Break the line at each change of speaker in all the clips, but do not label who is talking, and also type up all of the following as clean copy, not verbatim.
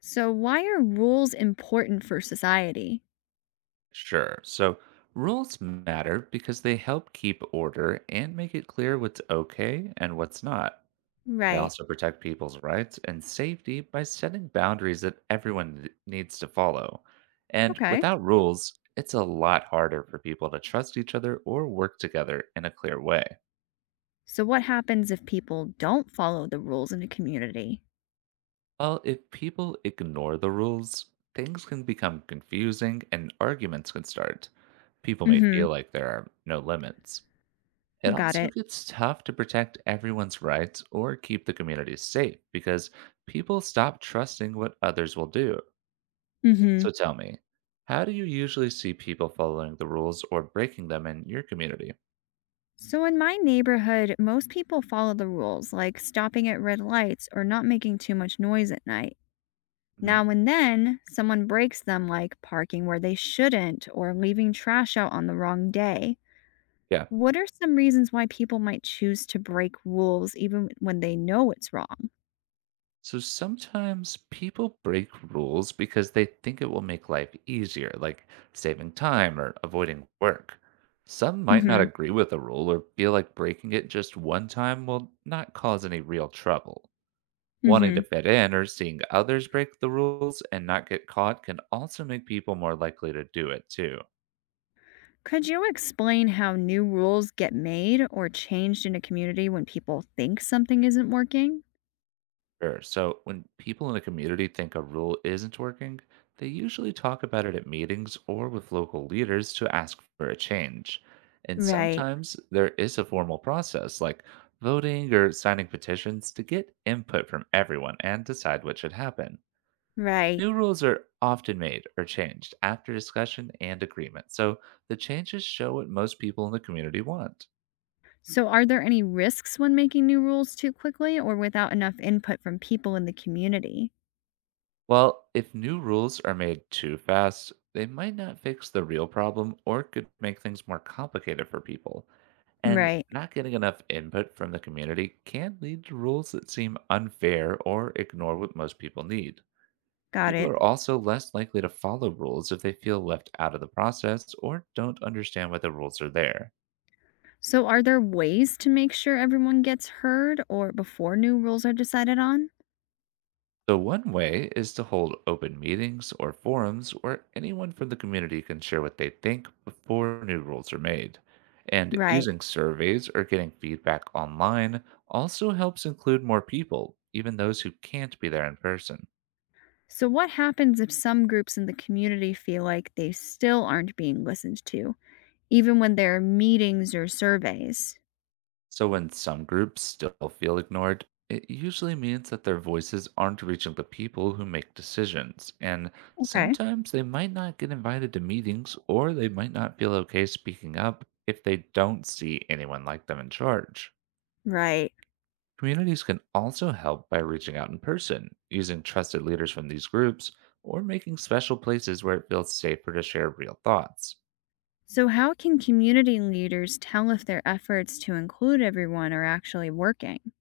So, why are rules important for society?
Sure. So rules matter because they help keep order and make it clear what's okay and what's not. They
Right.
also protect people's rights and safety by setting boundaries that everyone needs to follow. And
Okay.
without rules, it's a lot harder for people to trust each other or work together in a clear way.
So, what happens if people don't follow the rules in a community?
Well, if people ignore the rules, things can become confusing and arguments can start. People may
Mm-hmm.
feel like there are no limits. It
Got
also
it.
gets tough to protect everyone's rights or keep the community safe because people stop trusting what others will do.
Mm-hmm.
So tell me, how do you usually see people following the rules or breaking them in your community?
So, in my neighborhood, most people follow the rules, like stopping at red lights or not making too much noise at night.
Mhm.
Now and then, someone breaks them, like parking where they shouldn't or leaving trash out on the wrong day.
Yeah.
What are some reasons why people might choose to break rules even when they know it's wrong?
So sometimes people break rules because they think it will make life easier, like saving time or avoiding work. Some might not
Mm-hmm.
agree with a rule or feel like breaking it just one time will not cause any real trouble. Wanting to
Mhm.
fit in or seeing others break the rules and not get caught can also make people more likely to do it too.
Could you explain how new rules get made or changed in a community when people think something isn't working?
Sure. So when people in a community think a rule isn't working, they usually talk about it at meetings or with local leaders to ask for a change. And
Right.
sometimes there is a formal process like voting or signing petitions to get input from everyone and decide what should happen.
Right.
New rules are often made or changed after discussion and agreement, so the changes show what most people in the community want.
So are there any risks when making new rules too quickly or without enough input from people in the community?
Well, if new rules are made too fast, they might not fix the real problem or could make things more complicated for people. And
Right.
not getting enough input from the community can lead to rules that seem unfair or ignore what most people need.
Got
People
it.
are also less likely to follow rules if they feel left out of the process or don't understand why the rules are there.
So are there ways to make sure everyone gets heard or before new rules are decided on?
So, one way is to hold open meetings or forums where anyone from the community can share what they think before new rules are made. And
Right.
using surveys or getting feedback online also helps include more people, even those who can't be there in person.
So what happens if some groups in the community feel like they still aren't being listened to? Even when there are meetings or surveys.
So, when some groups still feel ignored, it usually means that their voices aren't reaching the people who make decisions, and
Okay.
sometimes they might not get invited to meetings or they might not feel okay speaking up if they don't see anyone like them in charge.
Right.
Communities can also help by reaching out in person, using trusted leaders from these groups, or making special places where it feels safer to share real thoughts.
So, how can community leaders tell if their efforts to include everyone are actually working?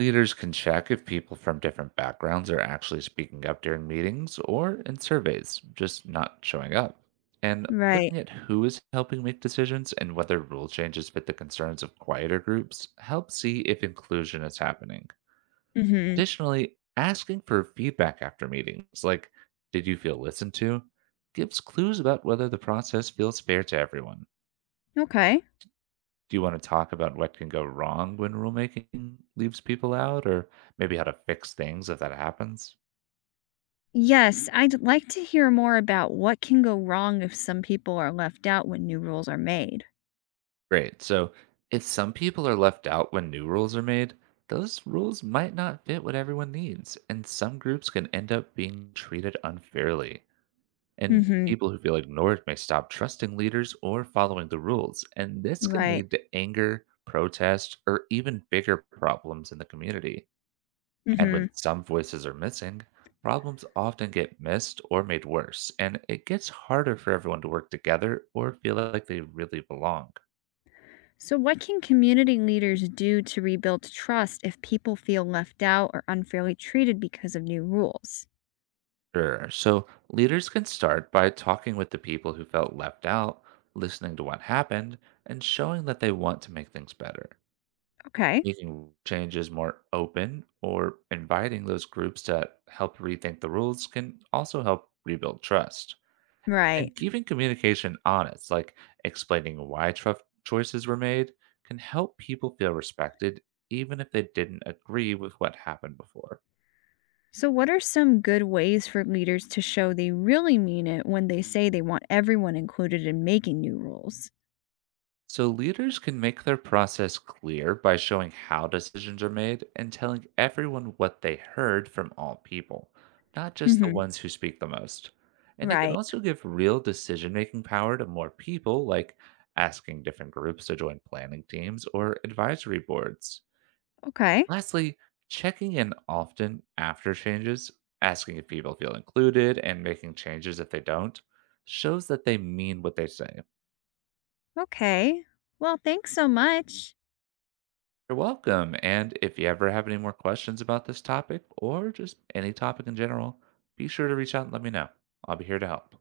Leaders can check if people from different backgrounds are actually speaking up during meetings or in surveys, just not showing up. And
Right.
looking at who is helping make decisions and whether rule changes fit the concerns of quieter groups helps see if inclusion is happening.
Hmm.
Additionally, asking for feedback after meetings, like, "Did you feel listened to," gives clues about whether the process feels fair to everyone.
Okay.
Do you wanna talk about what can go wrong when rulemaking leaves people out, or maybe how to fix things if that happens?
Yes, I'd like to hear more about what can go wrong if some people are left out when new rules are made.
Great. So, if some people are left out when new rules are made, those rules might not fit what everyone needs, and some groups can end up being treated unfairly. And
Hmm.
people who feel ignored may stop trusting leaders or following the rules, and this can
Right.
lead to anger, protest, or even bigger problems in the community. And when
Hmm.
some voices are missing, problems often get missed or made worse, and it gets harder for everyone to work together or feel like they really belong.
So, what can community leaders do to rebuild trust if people feel left out or unfairly treated because of new rules?
Sure. So leaders can start by talking with the people who felt left out, listening to what happened, and showing that they want to make things better.
Okay.
Making changes more open or inviting those groups to help rethink the rules can also help rebuild trust.
Right.
And keeping communication honest, like explaining why tough choices were made, can help people feel respected even if they didn't agree with what happened before.
So, what are some good ways for leaders to show they really mean it when they say they want everyone included in making new rules?
So, leaders can make their process clear by showing how decisions are made and telling everyone what they heard from all people, not just the
Hmm.
ones who speak the most. And it can
Right.
also give real decision making power to more people, like asking different groups to join planning teams or advisory boards.
Okay.
Lastly, checking in often after changes, asking if people feel included, and making changes if they don't, shows that they mean what they say.
Okay. Well, thanks so much.
You're welcome. And if you ever have any more questions about this topic or just any topic in general, be sure to reach out and let me know. I'll be here to help.